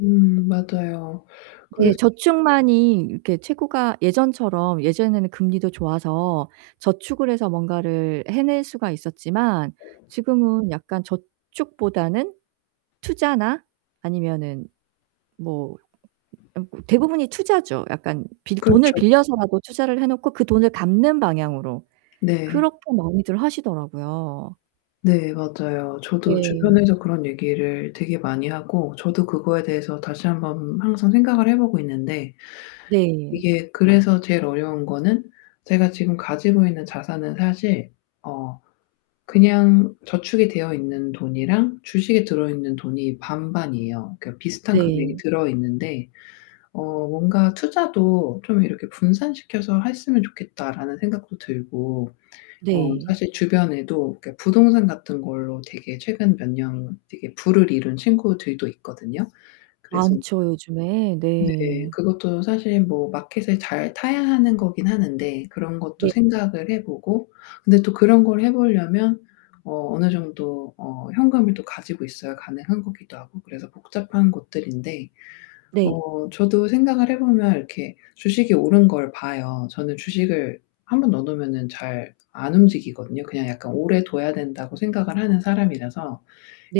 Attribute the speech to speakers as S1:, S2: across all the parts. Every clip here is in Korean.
S1: 음 맞아요.
S2: 네.
S1: 그래서 [unintelligible]
S2: 저축만이 이렇게 최고가 예전처럼 예전에는 금리도 좋아서 저축을 해서 뭔가를 해낼 수가 있었지만 지금은 약간 저축보다는 투자나 아니면은 뭐 어 대부분이 투자죠. 약간 빌 돈을
S1: 그렇죠.
S2: 빌려서라도 투자를 해 놓고 그 돈을 갚는 방향으로.
S1: 네.
S2: 그렇게 많이들 하시더라고요.
S1: 네 맞아요. 저도
S2: 네.
S1: 주변에서 그런 얘기를 되게 많이 하고 저도 그거에 대해서 다시 한번 항상 생각을 해 보고 있는데
S2: 네.
S1: 이게 그래서 제일 어려운 거는 제가 지금 가지고 있는 자산은 사실 어 그냥 저축이 되어 있는 돈이랑 주식에 들어 있는 돈이 반반이에요. 그러니까 비슷한 금액이
S2: 네.
S1: 들어 있는데 어 뭔가 '투자도 좀 이렇게 분산시켜서 했으면 좋겠다.'라는 생각도 들고 어
S2: 네.
S1: 사실 주변에도 그러니까 부동산 같은 걸로 되게 최근 몇 년 되게 부를 이룬 친구들도 있거든요. 그래서
S2: 많죠, 요즘에.
S1: 네.
S2: 네.
S1: 그것도 사실 뭐 마켓을 잘 타야 하는 거긴 하는데 그런 것도
S2: 네.
S1: 생각을 해 보고 근데 또 그런 걸 해 보려면 어 어느 정도 어 현금을 또 가지고 있어야 가능한 거기도 하고 그래서 복잡한 것들인데
S2: 네.
S1: 어 저도 생각을 해 보면 이렇게 주식이 오른 걸 봐요. 저는 주식을 1 번 넣어 놓으면은 잘 안 움직이거든요. 그냥 약간 오래 둬야 된다고 생각을 하는 사람이라서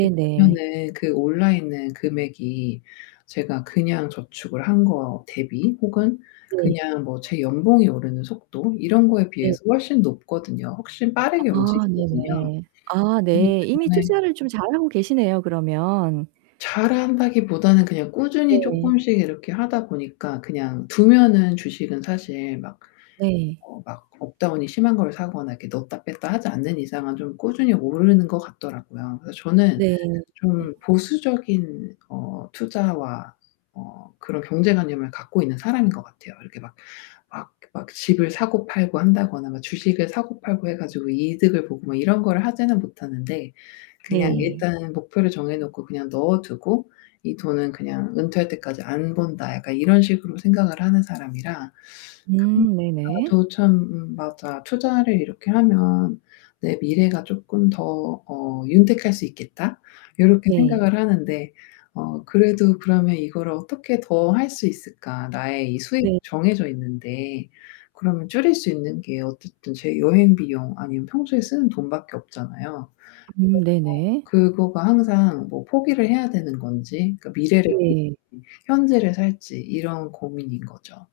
S1: 이렇게 보면은 그 올라 있는 금액이 제가 그냥 저축을 한 거 대비 혹은
S2: 네.
S1: 그냥 뭐 제 연봉이 오르는 속도 이런 거에
S2: 네.
S1: 비해서 훨씬 높거든요. 훨씬 빠르게
S2: 아
S1: 움직이거든요.
S2: 네네. 아
S1: 그러기
S2: 네. 이미
S1: 때문에
S2: 투자를 좀 잘하고 계시네요, 그러면.
S1: 잘한다기보다는 그냥 꾸준히
S2: 네.
S1: 쪼끔씩 이렇게 하다 보니까 그냥 두면은 주식은 사실 막
S2: 네.
S1: 어 막 업 다운이 심한 거를 사거나 이렇게 넣었다 뺐다 하지 않는 이상은 좀 꾸준히 오르는 것 같더라고요. 그래서 저는
S2: 네 네.
S1: 좀 보수적인 어 투자와 어 그런 경제관념을 갖고 있는 사람인 것 같아요. 이렇게 막 막 막 집을 사고 팔고 한다거나 뭐 주식을 사고 팔고 해 가지고 이득을 보고 막 이런 거를 하지는 못하는데 그냥
S2: 네.
S1: 일단 목표를 정해 놓고 그냥 넣어 두고 '이 돈은 그냥 은퇴할 때까지 안 본다.' 약간 이런 식으로 생각을 하는 사람이라 그런 걸
S2: 음 네네.
S1: 봐도 참 음 '맞아. 투자를 이렇게 하면 내 미래가 쪼끔 더 어 윤택할 수 있겠다.' 요렇게
S2: 네.
S1: 생각을 하는데 어 그래도 '그러면 이거를 어떻게 더 할 수 있을까, 나의 이 수입이
S2: 네.
S1: 정해져 있는데.' 그러면 줄일 수 있는 게 어쨌든 제 여행 비용 아니면 평소에 쓰는 돈 밖에 없잖아요.
S2: 음 네네.
S1: 그래서 더 그거가 항상 '뭐 포기를 해야 되는 건지, 그러니까 미래를
S2: 네.
S1: 살지 현재를 살지.' 이런 고민인 거죠.